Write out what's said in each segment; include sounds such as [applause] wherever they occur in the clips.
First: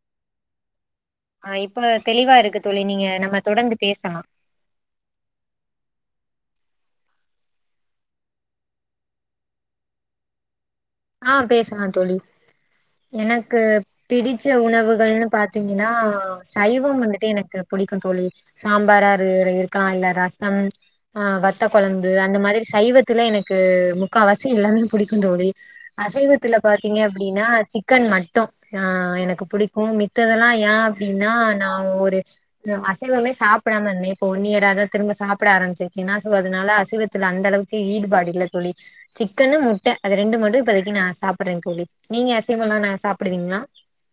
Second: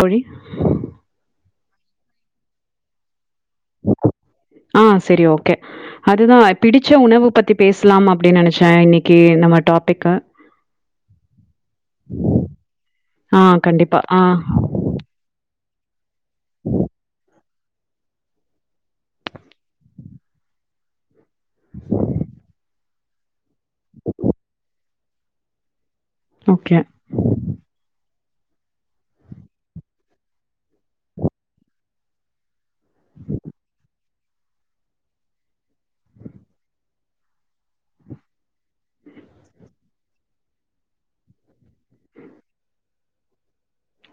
அப்டி ஆ இப்ப தெளிவாருக்கு தோழி நீங்க நம்ம தொடர்ந்து பேசலா ஆ சரி ஓகே அதுதா பிடிச்ச உணவு பத்தி பேசலாம் அப்டின் நெனச்ச இன்னைக்கு நம்ம டாபிக்கு ஆ பேசலாந் தோழி ஆ எனக்கு கண்டிப்பா. ஆ பிடிச்ச உணவுகள்ன்னு பாத்தீங்க ன்னா சைவம் வந்துட்டு எனக்கு புடிக்குந் தோழி சாம்பாரா இரு இருக்கலா இல்ல ரசம் ஆ வத்த கொழம்பு அந்த மாரி சைவத்துல எனக் கு முக்காவாசி எல்லாமே புடிக்குந் தோழி அசைவத்துல ஓகே. பாத்தீங்க அப்டின்னா சிக்கன் மட் மட்டு ஆ எனக்கு புடிக்கூ மித்ததெல்லா ஏ அப்டின்னா நா ஒரு அசைவமே சாப்டாமருந்தேன் ஒன்னியராதா திரும்ப சாப்பிட ஆரம்பிச்சிருக்கேனா சோ அதனால அசைவத்துல அந்தளவுக்கு ஈடுபாடு இல்ல தோழி சிக்கனு முட்ட அது ரெண்டு மட்டு இப்பதைக்கி நா சாப்பிட்றேன் தோழி நீங்க அசைவலா நா சாப்டுவீங்ளா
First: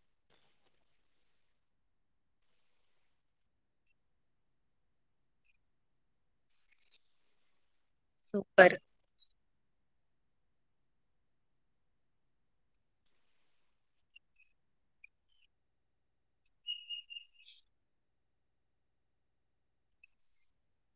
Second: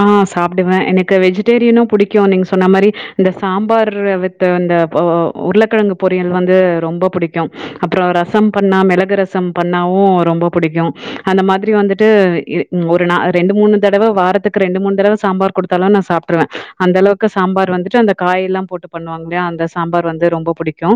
ஆ சாப்டுவ எனக்கு வெஜிடேரியனும் புடிக்கூ நீங்க சொன்ன மாரி இந்த சாம்பார் வித் இந்த பொ உருளக்கெழங்கு பொறியல் வந்து ரொம்ப புடிக்கூ அப்புறோ ரசம் சூப்பர் பண்ணா மெளகு ரசம் பண்ணா ஊ ரொம்ப புடிக்கூ அந்த மாதிரி வந்துட்டு ஒரு நா ரெண்டு மூணு தடவ வாரத் கு ரெண்டு மூண் தடவ சாம்பார் குடுத்தாலு நா சாப்ட்ருவ அந்த அளவுக்கு சாம்பார் வந்துட்டு அந்த காயெலாம் போட்டு பண்ணுவாங்கலயா அந்த சாம்பார் வந்து ரொம்ப புடிக்கூ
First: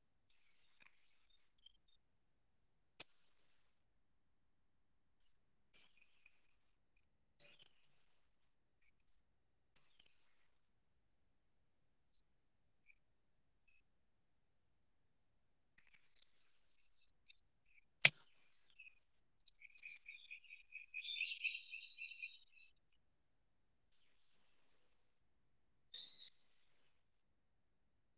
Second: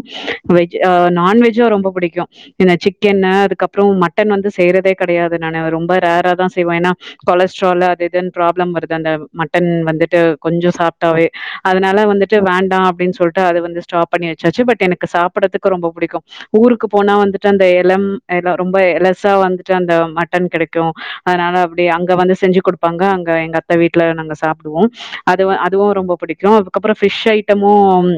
வெஜ் அ நான்வெஜ்ஜு ரொம்ப புடிக்கூ என்ன சிக்கன கப்றோ மட்டன் வந்து செய்யறதே கெடையாது நானு ரொம்ப ரேரா தா செய்வ ஏன்னா கொலஸ்ட்ரால் அது இது ப்ராப்ளம் வருது அந்த மட்டன் வந்துட்டு கொஞ்ஜோ சாப்ட்டாவே அதனால வந்துட்டு வேண்டா அப்டின் சொல்லி டு அது வந்து ஸ்டாப் பண்ணி வச்சாச்சு பட் எனக்கு சாப்றதுக்கு ரொம்ப புடிக்கூ ஊருக்கு போனா வந்துட்டு அந்த எளம் எளோ ரொம்ப எலசா வந்துட்டு அந்த மட்டன் கெடைக்கூ அதனால அப்டி அங்க வந்து செஞ்சு கொடுப்பாங்க அங்க க எங்க அத்த வீட்ல நாங்க சாப்டுவோ அதுவ அதுவு ரொம்ப புடிக்கு அதுக்கப்ற ஃபிஷ் ஐட்டமும்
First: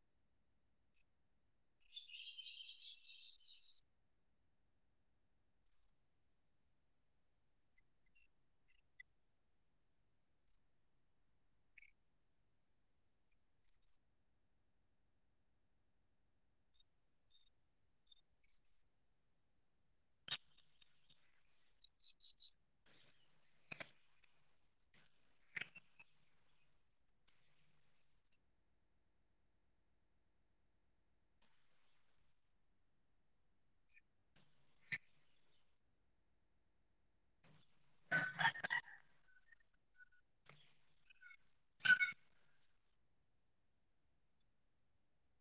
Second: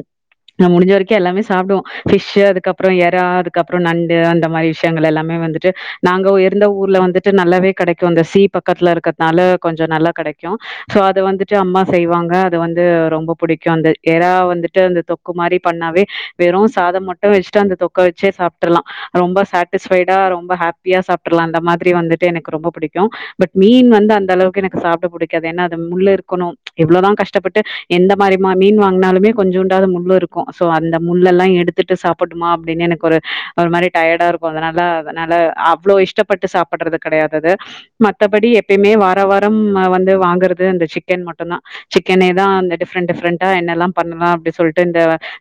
ந முடிஞ்ச வரைக்கு எல்லாமே சாப்டுவோ ஃபிஷு அதுக்கப்ற எறா அதுக்கப்ற நண்டு அந்த மாரி விஷ்யங்கள் எல்லாமே அ வந்துட்டு நாங்க ஒ இருந்த ஊர்ல வந்துட்டு நல்லாவே கெடைக்கு அந்த சி பக்த்ல இருக்கிறத்னால கொஞ்ச ஞ்ச நல்லா கெடைக்கு சோ அது வந்துட்டு அம்மா செய்வாங்க அது வந்து ரொம்ப புடிக்கு அந்த எறா வந்துட்டு அந்த தொக்கு மாரி பண்ணாவே வெறு சாதம் மட்டு வஸ்ட்டு அந்த தொக்க வச்சே சாப்டர்லா ரொம்ப சேட்டி ஸ்ஃபைடா ரொம்ப ஹேப்பியா சாப்ட்ரலா அந்த மாதிரி வந்துட்டு எனக்கு ரொம்ப புடிக்கு பட் மீன் வந்து அந்தளவு எனக்கு சாப்ட புடிக்காது என்னா அது முள்ளு இருக்கணும் எவ்ளதா கஷ்டப்பட்டு எந்த மாரி மா மீன் வாங்னாலுமே கொஞ்ச ஞ்சூண்டாவது முள்ளுருக்கு சோ அந்த முள்ளெல்லா எடுத்துட்டு சாப்புடுமா அப்டின்னு எனக்கு ஒரு ஒரு மாரி டயடாருக்கு அதனால அதனால அவ்ளோ இஷ்டப்பட்டு சாப்பிடறது கெடையாது அது மத்தபடி எப்பிமே வா ர வாரம் வந்து வாங்கறது அந்த சிக்கன் மட்டுந்தா சிக்கனேதா அந்த டிஃப்ரன் டிஃப்ரன்ட்டா என்னெல்லாம் பண்ண நா அப்டி சொல்ட்டு இந்த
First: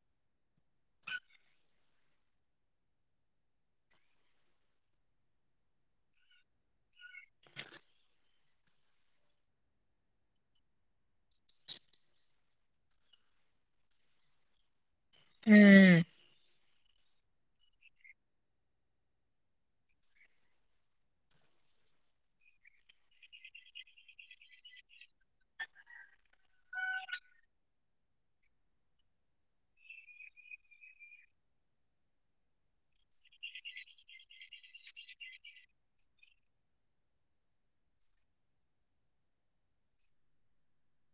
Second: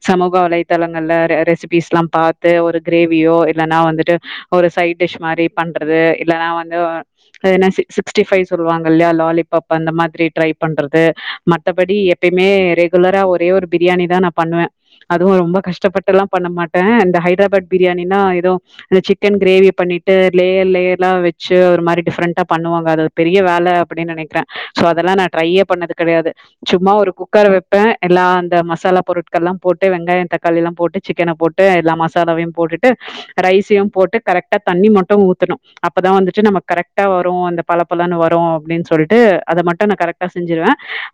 சமூக வலைதளங்கள்ல ரெசிபிஸ்லாம் பாத்து ஒரு கிரேவியோ இல்ல ந ஆ வந்துட்டு ஒரு சைட் டிஷ் மாரி பண்றது இல்லனா வந்து அ என்ன சிக்ஸ்டி ஃபைவ் சொல்லுவாங்க இல்யா லாலிபப் அந்த மாதிரி ட்ரை பண்றது மத்தபடி எப்பிமே ரெகுலரா ஒரே ஒரு பிரியாணிதா நா பண்ணுவே அதுவு ரொம்ப ம் கஷ்டப்பட்டுல்லா பண்ண மாட் த இந்த ஹைட்ராபாட் பிரியாணினா ஏதோ சிக்கன் கிரேவி பண்ணிட்டு லேயர் லேயர்லா வச்சு ஒரு மாரி டிஃப்ரெண்டா பண்ணுவாங்க அது பெரிய வேல அப்டின் நெனைக்ற சோ அதெலா நா ட்ரையே பண்ணது கெடையாது சும்மா ஒரு குக்கர் வப்பே எல் லா அந்த மசாலா பொருட்கள்லாம் போட்டு வெங்காயந் தக்காளிலாம் போட்டு சிக்கன போட்டு எல்லா மசாலாவையும் போட்டுட்டு ரைசியும் போட்டு கரெக்டா தண்ணி மட்டு ஊத்தணு அப்பதா வந்துட்டு நம்ம கரெக்டா வரு அந்த பளப் பள வரு அப்டின் சொல்ட்டு அத மட்டு நா கரெக்டா செஞ்சிருவே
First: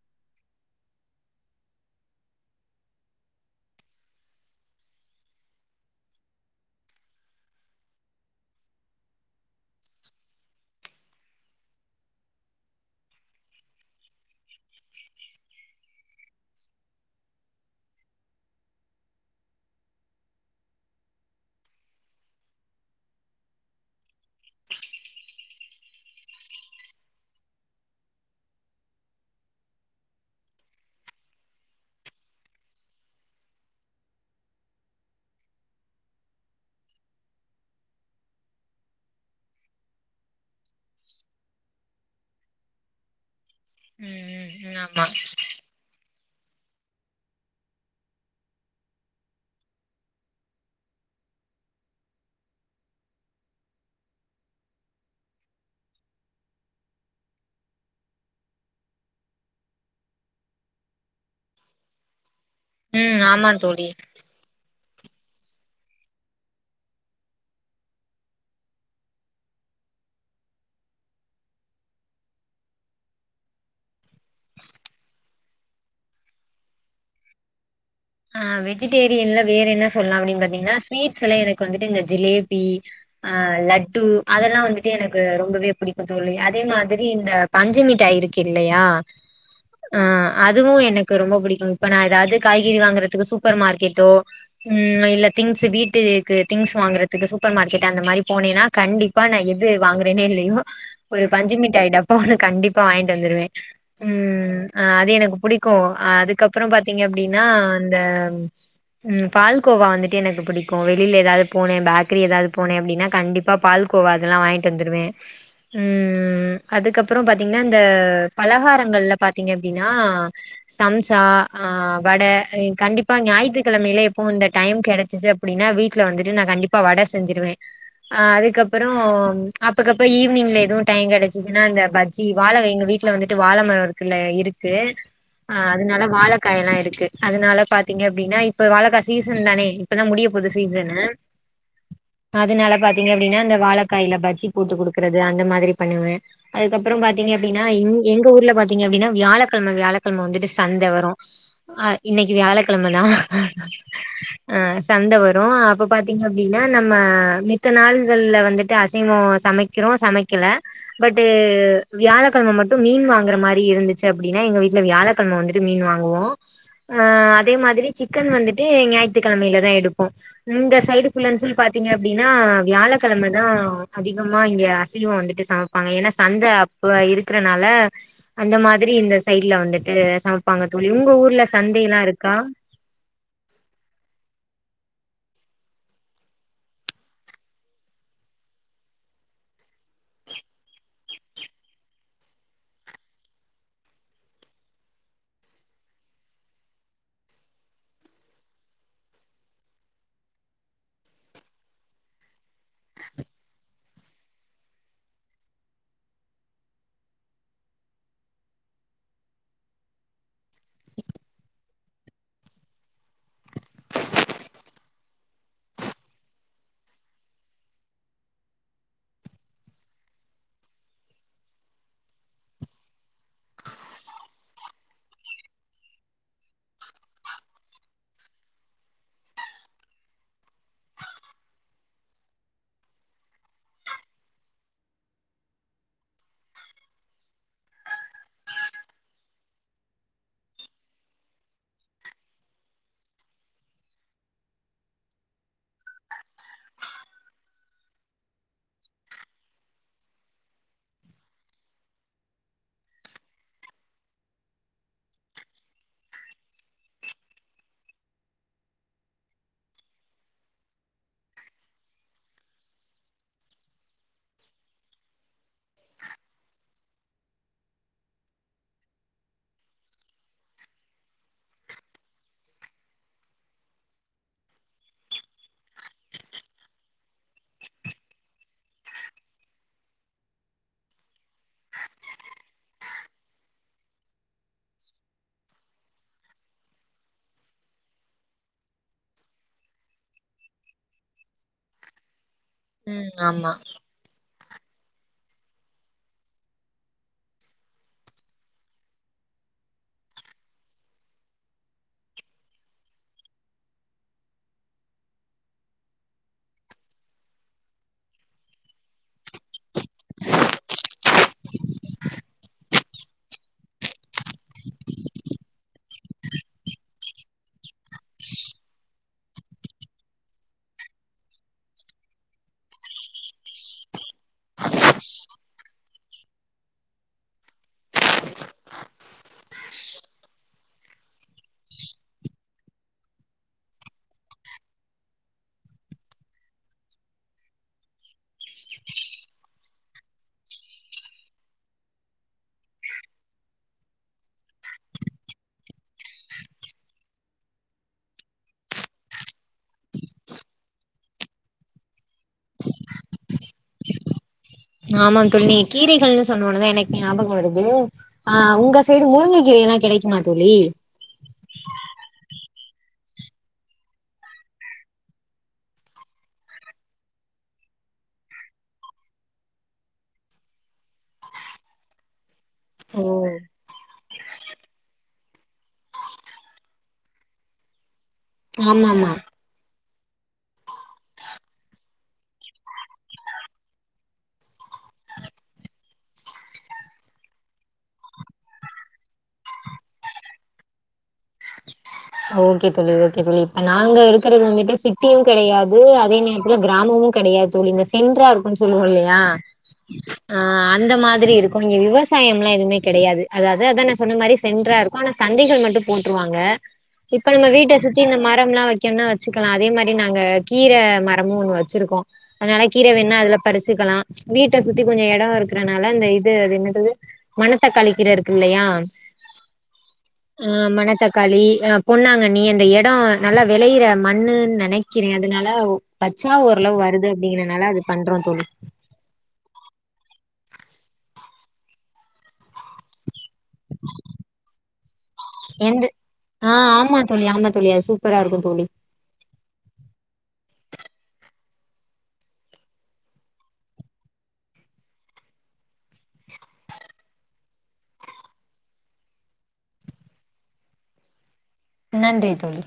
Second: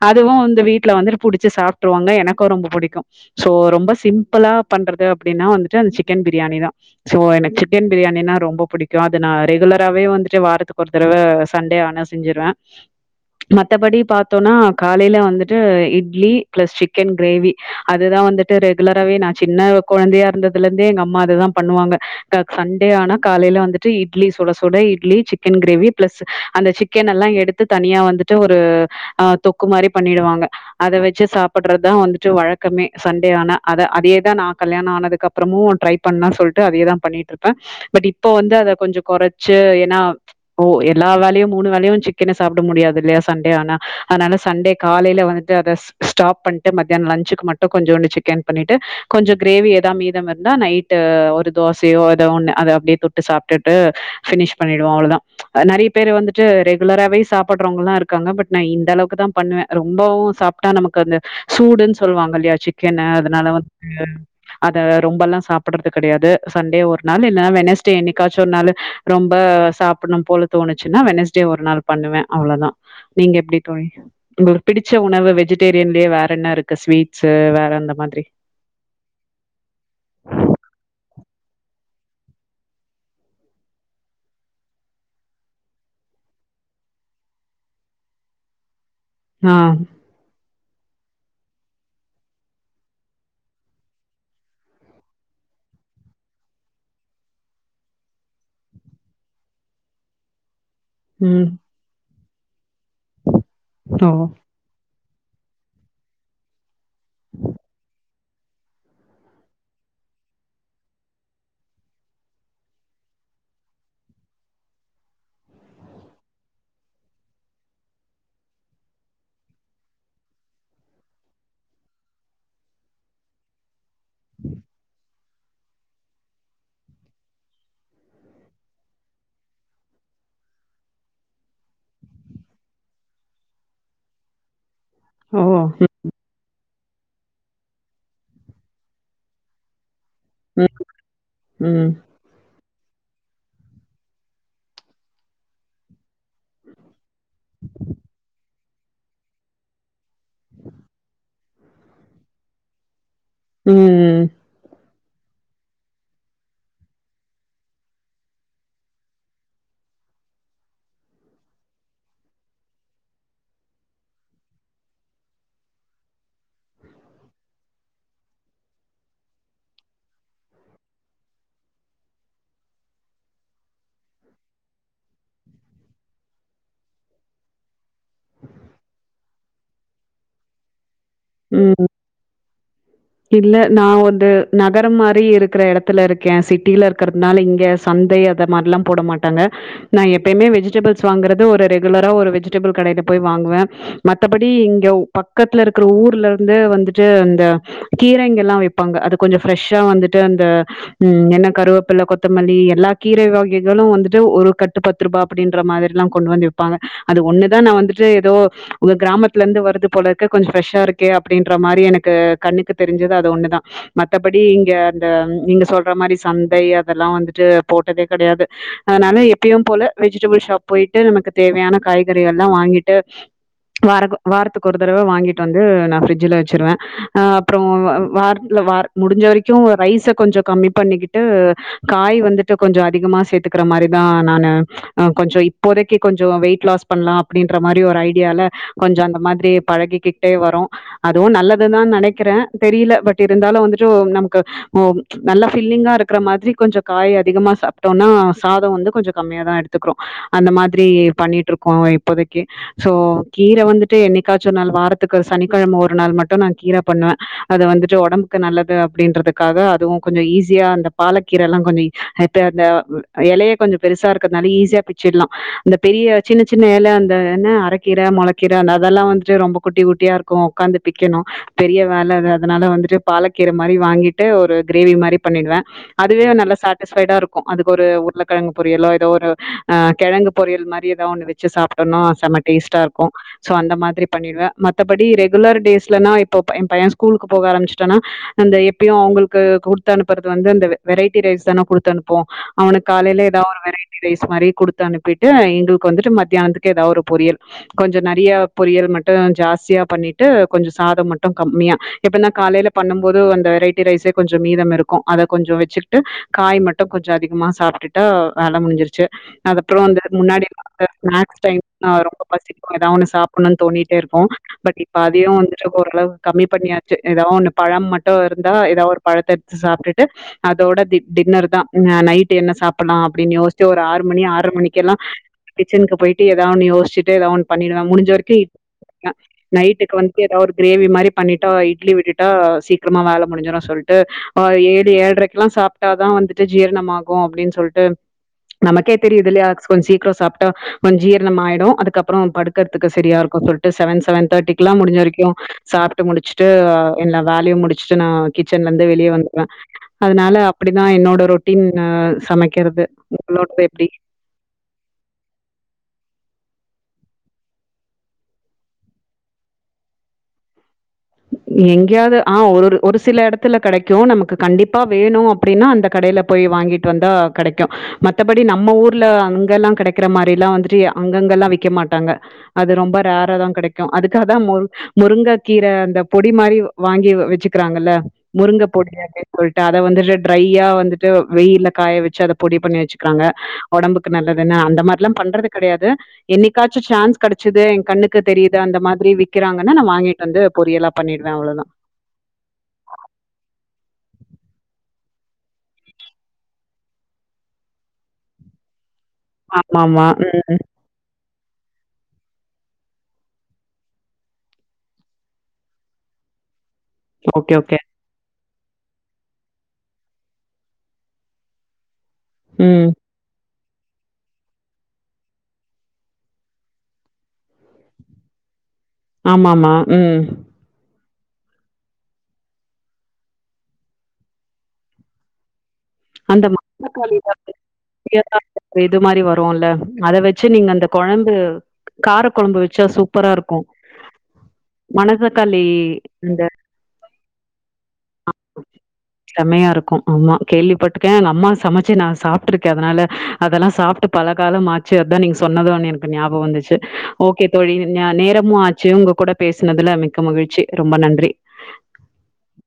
அதுவு இந்த வீட்ல வந்துட்டு புடிச்ச சாப் ட்டுருவாங்க எனக்கு ரொம்ப புடிக்கு சோ ரொம்ப சிம்ப்பிளா பண்றது அப்டின்னா வந்துட்டு அந்த சிக்கன் பிரியாணிதா சோ எனக்கு சிக்கன் பிரியாணின்னா ரொம்ப புடிக்கு அது நா ரெகுலராவே வந்துட்டு வாரத்துக்கு ஒரு தரவ சண்டே ஆனா செஞ்சிருவே மத்தபடி பாத்தோனா காலைல வந்துட்டு இட்லி பிளஸ் சிக்கன் கிரேவி அதுதா வந்துட்டு ரெகுலராவே நா சின்ன குழந்தையா இருந்ததுல இந்தே எங்க அம்மா அதுதா பண்ணுவாங்க க சண்டே ஆனா காலைல வந்துட்டு இட்லி சுட சுட இட்லி சிக்கன் கிரேவி பிளஸ் அந்த சிக்கன் எல்லா எடுத்து தனியா வந்துட்டு ஒரு அ தொக்கு மாரி பண்ணிடுவாங்க அத வச்சு சாப் பண்றத்தா வந்துட்டு வழக்கமே சண்டே ஆனா அத அதேதா நா கல்யாண ஆனதுக்கப்றமு ட்ரை பண்ணா சொல் ன்ட்டு அதேதா பண்ணிட்ருப்பே பட் இப்போ வந்து அத கொஞ்ச கொறச்சு ஏனா ஓ எல்லா வேலையும் மூனு வேலையு சிக்கன சாப்ட முடியாது இல்லையா சண்டே ஆனா ம் அதனால ம் சண்டே ம், ஆமா காலைல வந்துட்டு அத ஸ் ஸ்டாப் பண்ட்டு மத்யான் லஞ்சுக்கு மட்டு கொஞ்சூண்டு சிக்கன் பண்ணிட்டு கொஞ்ச கிரேவி எதா மீதம் இருந்தா நைட்டு அ ஒரு தோசையோ எதோ ஒன்னு அத அப்டியே தொட்டு சாப்ட்டுட்டு பினிஷ் பண்ணிடுவோ அவ்ளோதா நெறையப் பேர் வந்து ட்டு ரெகுலராவே சூடுன் சொல்வாங்கில்யா சிக்கன ம் ஆமா அதனால வந்து தோழி அ த ரொம்பல்லா சாப்பிடறது கெடையாது சண்டே ஒரு நாள் இல்லனா வென்னஸ்டே எண்ணிக்காச்சோ ஒரு நாளு ரொம்ப அ சாப்பின்னும் போல தோணுச்சுனா வென்னஸ் டே ஒரு நாள் பண்ணுவே அவ்ளோதா நீங்க எப்டித் தோழி உங்ளுக்கு பிடிச்ச உணவு வெஜிடேரியன்லியே வேற என்னருக்கு ஸ்வீட்ஸ்சு வேறெந்த அ வெஜிடேரியன்ல வேற என்ன சொல்லா அப்டின் பாத்தீங்னா ஸ்வீட் ல எனக்கு வந்துட்டு இந்த ஜிலேபி அ லட்டு அதெல்லா வந்துட்டு எனக்கு ரொம்பவே புடிக்கு தோ ழி அதே மாதிரி இந்த பஞ்சுமிட்டாய் இருக்கு இல்லையா ஆ அ அதுவு எனக்கு ரொம்ப பிடிக்கும் இப்ப நா ஏதாவது காய்கறி வாங்க றக்கு சூப்பர் மார்க்கெட்டோ உம் இல்ல திங்ஸ் வீட்டுக்கு திங்ஸ் வாங்குறதுக்கு சூப்பர் மார்கெட் அந்த ன் மாரி போனேனா கண்டிப்பா நா எது வாங்கறேனே இல்லையோ ஒரு ம் பஞ்சு மிட்டாய் டப்பா ஒன்னு கண்டிப்பா வாய்ன்ட்டு வந்துருவே ஓ உம் அது எனக் புடிக்கு அதுக்கப்றம் பாத்தீங்க அப்டினா அந்த உம் பால் கோவா வந்துட்டு எனக்கு பிடிக்கு வெளில ஏதாவது போனே பேக்கரி ஏதாவது போனே அப்டினா கண்டிப்பா பால் கோவா அதெலா வாய்ன்ட்டு வந்துருவே உம் அதுக்கப்ற பாத்தீங்னா இந்த பலகாரங்கள்ல பாத்தீங்க அப்டினா சம்சா ஆ வட கண்டிப்பா ஞாயித்துக்கெழமையிலே எப்பவோ இந்த டைம் கெடைச்சிச்சு அப்டீன்னா வீட்ல வந்துட்டு நா கண்டிப்பா வட செஞ்சிருவே அ அதுக்கப்புறோ அப்பக்கப்ப ஈவினிங்ல எதுவு டைம் கெடைச்சிச்சுன்னா இந்தபஜ்ஜி வாழகா எங்க வீட் வீட்ல வந்துட்டு வாழ மரோ இருக்குல இருக்கு ஓ அ அதனால வாழக்காய எல்லா இருக்கு அதனால பாத்தீங்க அப்டீன்னா இப்ப வாழகா சீசன் தானே இப்பதா முடிய போது ம் சீசனு ம் அதுனால பாத்தீங்க அப்டீன்னா இந்த வாழைக்காய்ல பஜ்ஜி போட்டு குடுக்குறது அந்த மாரி பண்ணுவே அதுக்கப்புறோ பாத்தீங்க அப்டீன்னா எங்க ஊர்ல பாத்தீங்க அப்டீன்னா வியாழக்கெழம வியாழக்கெழம வந்துட்டு சந்த வரோ அ இன்னிக்கு வியாழக் கெழமதா ம் ம் ம் சந்த வரோ அப்போ பாத்தீங்க அப்டீன்னா நம்ம மித்த நாள்கல்ல வந்துட்டு அசைவோ சமக்கிறோ இப்போ சமைக்கல பட்டு வியாழக்கெழம மட்டு மீன் வாங்குற மாரி இருந்துச்சு அப்டீன்னா எங்க வீட்ல வி வியாழக்கெழம வந்துட்டு மீன் வாங்குவோ அ அ அதே மாதிரி சிக்கன் வந்துட்டு ஞாயிற்றுக்கிழமிலதா எடுப்போ இந்த சைடு ஃபுல் அன் ஃபுல் பாத்தீங்க அப்டீன்னா அ வியாழக்கெழமதா அதிகமா இங்க அசைவோ வந்துட்டு சமைப்பாங்க ஏன்னா சந்த அப்ப இருக்கிற ஆள அந்த மாதிரி இந்த சைட்ல வந்துட்டு சமைப்பாங்க தோழி உங்க ஊர்ல ம் சந்தைலா இருக் இல்ல நா வந்து நகரம் இந்த மாரி இருக்குற எடத்துல இருக்கே சிட்டில இருக்கிறதுனால இங்க சந்தை அத மார்லா போட மாட்டாங்க நா எப்பயுமே வெஜிடேபிள்ஸ் வாங்குறது ஒரு ரெகுலரா ஒரு வெஜிடேபிள் கடைல போய் வாங்குவே மத்தபடி இங்க ஊ பக்கத்துல இருக்குற ஊர் இதலுர்ந்து வந்துட்டு அந்த கீரைங்கல்லா விப்பாங்க அது கொஞ்சோ ப்ரெஷ்ஷா வந்துட்டு அந்த ம் என்ன கருவேப்பில கொத்தமல்லி எல்லா கீரை வகைகளு வந்துட்டு ஒரு கட்டு பத்துருபா அப்டீன்ற மாதிரில்லா கொண்டு வந்து விப்பாங்க அது ஒன்னுதா நா வந்துட்டு ஏதோ உங்க கிராமத்துல இந்து வருது போல இர்க்கு கொஞ்சோ ப்ரஷ்ஷா இருக் கண்ணுக்கு தெரிஞ்சுது அது ஒண்ணுதா மத்தபடி இங்க அந்த நீங்க சொல்ற மாரி சந்தை அதெல்லா நா வந்துட்டு போட்டதே கெடையாது அதனால எப்பயு போல வெஜிடபிள் ஷாப் போயிட்டு நமக்கு தேவையான காய் க்ராசரி எல்லா வாங்கிட்டு வாரக்கோ வாரத்துக்கொரு தடவ வாங்கிட்டு வந் இது நா ஃபிரிஜ்ஜுல வெச்சிருவே அ அப்றோ வ வாரத்ல வாரத் முடிஞ்ச வரைக்கோ ரைஸு கொஞ்சோ க கம்மி பண்ணிக்கிட்டு காய் வந்துட்டு கொஞ்சோ அதிகமா சேத்துக்குற மாரிதா நானு அ கொஞ்சோ இ இப்போதைக்கக்கு கொஞ்சோ வெயிட் லாஸ் பண்லா அப்டீன்ற மாரி ஒரு ஐடியால கொஞ்சோ அந்த மாதிரி பழகிக் டே வரோ அதுவு நல்லதுதா நெனைக்கிறே தெரியுல பட் இருந்தாலு வந்துட்டு நமக்கு ஓ நல்லா ஃபில்லிங்கா இருக்குற மாதிரி கொஞ்சோ காய் அதிகமா சாப்ட்டோனா சாதோ வந்து கொஞ்சோ கம்மியாதா எடுத்துக்குறோ அந்த மாதிரி பண்ணிட்டு இருக்கோ இப்போதைக்கு சோ கீர வந்துட்டு என்னைக்காச்சு ஒரு நாள் வாரத் க்கு சனிக்கெழம ஒரு நாள் மட்டு நா கீர பண்ணுவே அது வந்துட்டு ஒடம்புக்கு நல்லது அப்டீன்றதுக்காக அதுவு கொஞ்சோ ஈஸியா அந்த பாலக்கீரலா கொஞ்சோ ஹெட்ரியா இந்த எலைய கொஞ்சோ பெருசா இருக்குறதுனால ஈஸியா பிச் ச்சுலா இந்த பெரிய சின்ன சின்ன எல அந்த என்ன அரக்கீர மொளக்கீர அந்த அதெல்லா வந்துட்டு ரொம்போ குட்டி குட்டியா இருக்கோ ஒக்காந்து பிக்கணோ பெரிய வேல அது அதனால வந்துட்டு பாலக்கீர மாரி வாங்கிட்டு ஒரு கிரேவி மாரி பண்ணிடுவே அதுவே நல்லா சாட்டிஸஃபைடா இருக்கோ அதுக்கு ஒரு உருளக்கெழங்கு பொரியலோ ஏதோ ஒரு அ கெழங்க பொரியல் மாரி ஏதாவது ஒன்னு வெச்சு சாப்ட்டுன்னோ செம்ம டேஸ்ட்டா இருக்கோ ஸோ அந்த மாதிரி பண்ணிடுவே மத்தபடி ரெகுலர் டேஸ்லனா இப்ப என் பைய ஸ்கூலுக்கு போக ஆரம்பச்சுட்டனா அந்த எப்பயு அவுங்குளுக்கு குடுத்து அனுப்புறது வந்து அந்த வெரைட்டி ரைஸ் தானே குடுத்தனுப்புவோ அவனுக்கு ம் காலையில ஏதாவது ஆமா. ஒரு வெரைட்டி ரைஸ் மாரி குடுத்து அனுப்பிட்டு எங்குளுக்கு வந்துட்டு மத்தியானத்துக்கு ஏதாவது ஒரு பொரியல் கொஞ்சோ நறைய பொறியல் மட்டோ ஜாஸ்தியா பண்ணிட்டு கொஞ்சோ சாதம் மட்டு கம்மியா இப்பனா காலைல பண்ணும்போதே அந்த வெரைட்டி ரைஸே கொஞ்சோ மீதம் இருக்கோ அத கொஞ்சோ வெச்சுக்கிட்டு காய் மட்டு கொஞ்சோ அதிகமா சாப்டுட்டுட்டா வேல முடிஞ்சிருச்சு அதுப்புறோ வந்து முன்னாடி அ வந்துட்டு ஸ்நாக்ஸ் டைம்லா வரோ ரொம்ப பசிக்கோ ஏதாவொன்னு சாப்புன்னோனு தோணிட்டே இருக் பட் இப்ப அதையு வந்து ஓரளவு கம்மி பண்ணியாச்சு ஏதா ஒன்னு பழம் மட்டு இருந்தா ஏதாவொரு பழத்த எத்து சாப்டிட்டு அ தோட டின் டின்னர் தா அ நைட்டு என்ன சாப்புடுலா அப்டீன்னு யோசிச்சு ஒரு ஆறு மணி ஆர்ற மணிக்கெல்லா கிச்சனுக்கு போயிட்டு ஏதாவொன்னு யோசிச்சுட்டு ஏதாவொன்னு பண்ணிடுவே முடிஞ்ச வரிக்கி நைட்டுக்கு வந்து ஏதாவொரு கிரேவி மாரி பண்ணிட்டோ இட்லி விட்டுட்டா சீ ரக்கமா வேல முடிஞ்சிடோ சொல்ட்டு ஆ ஏழு ஏழரைக்குலா சாப்ட்டாதா வந்துட்டு ஜீரணமாகோ அப்டின்னு சொல்ட்டு நமக்கே தெரியுதில்லயா கொஞ்ச சீக்ர சாப்டா கொஞ்ச ஜீரணமாயிடு அதுக்கப்புற படுக்கறதுக்கு சரியா இருக்கு சொல் ட்டு செவன் செவன் தேர்டிக்லா முடிஞ்ச வரைக்கு சாப்ட்டு முடிச்சுட்டு எல்லா வேலயு முடிச்சுட்டு நா கிச்சன் ல இருந்து வெளிய வந்துருவ அதனால அப்படிதா என்னோட ரொட்டீன் சமைக்கிறது உங்ளோடது எப்டி [inaudible] ஆமா தோழி நீங் கீரைகள்னு சொன்னோனதா எனக்கு ஞாபக வருது ஆ உங்க சைடு முருங்ககீரை லா கெடைக்குமா தோழி எங்கேயாவது ஆ ஒரு ஒரு சில இடத்துல கெடைக்கு நமக்கு கண்டிப்பா வேணு அப்டினா அந்த கடைல போய் வாங்கிட்டு வந்தா கெடைக்கு மத்தபடி நம்ம ஊர்ல அங்கெலா கெடைக்கிற மாரிலா வந்துட்டு அங்கங்கெல்லா விக்க மாட்டாங்க அது ரொம்ப ரேரா தா கெடைக்கு அதுக்காகதா முரு முருங்க கீர பொடி மாரி வாங்கி வச்சுக்கிறாங்கல்ல முருங்கை ஆமா பொடி ஆமா அப்டினு சொல்ட்டு அத வந்துட்டு ட்ரையா வந்துட்டு வெயில காய வச்சு அதை பொடி பண்ணி வச்சுக்றாங்க ஒடம்புக்கு நல்லதுனு அந்த மாரிலா பண்றது கடையாது என்னைக்காச்சு சான்ஸ் கடைச்சது எ கண்ணுக்கு தெரிது அந்த மாரி விக்கறாங்கனா நா வாங்கிட்டு வந்து பொரியலா பண்ணிடுவே அவ்ளதா இருக்றது வந்துட்டு சிட்டியு கெடையாது அதே நேரத்துல கிராமமு கெடையாது தோழி இந்த சென்ட்ரா இருக்குன் சொல்வோ இல்லையா ஆமாமா. ஆ ம். அந்த மாதிரி இருக்குங்க ப்ப இங்க விவசாயம்லா எதுமே கெடையாது அதாது அதா நா சொன்ன மாரி சென்ட்ரா இருக்கு ஆனா சந்தைகள் மட்டு போட்ருவாங்க இப்ப நம்ம ஓகே, வீட்ட ஓகே. சுத்தி இந்த ம மரம்லா வெக்கணுனா வச்சுக்லா அதே மாரி நாங்க கீர மரமு ஒன்னு வச்சிருக்கோ அதனால ம். கீர வேணுனா அதுல பறிச்சுக்கலா வீட்ட சுத்தி கொஞ்ச எட இருக்கறனால அந்த இது அது என்னதது மணத்தக்காளி கீர இருக்குல்ல லயா ஆமாமா ம் தக்காளி அ பொண்ணாங்கன்னி அந்த எடோ நல்லா வெளையிற மண்ணுன் நெனைக்கிறே அதுனால அந்த மணத்தக்காளி பண்றோ தோழி [inaudible] இது மாரி வருல்ல அத வெச் சு நீங்க அந்த கொழம்பு கார கொழம்பு வெச்சா சூ ப்பரா இருக்கு மணத்தக்காளி எந்த இந்த ஆ ஆமா தோழி ஆமா தோழி அது சூப்பரா இருக்கு தோழி செமையா இருக்கு ஆமா கேள்விப்பட்ருக்கே எங்க அம்மா சமைச்சு நா சாப்ட்ருக்கே அதனால அதெல்லா சாப்ட்டு பல காலமாச்சு அதா நீங் சொ சொன்னது எனக்கு ஞாபக வந்துச்சு ஓகே தோழி ந நேரமு ஆச்சு உங்க கூட பேசுனதுல மிக்க மகிழ் ச்சி ரொம்ப நன்றி நன்றி தோழி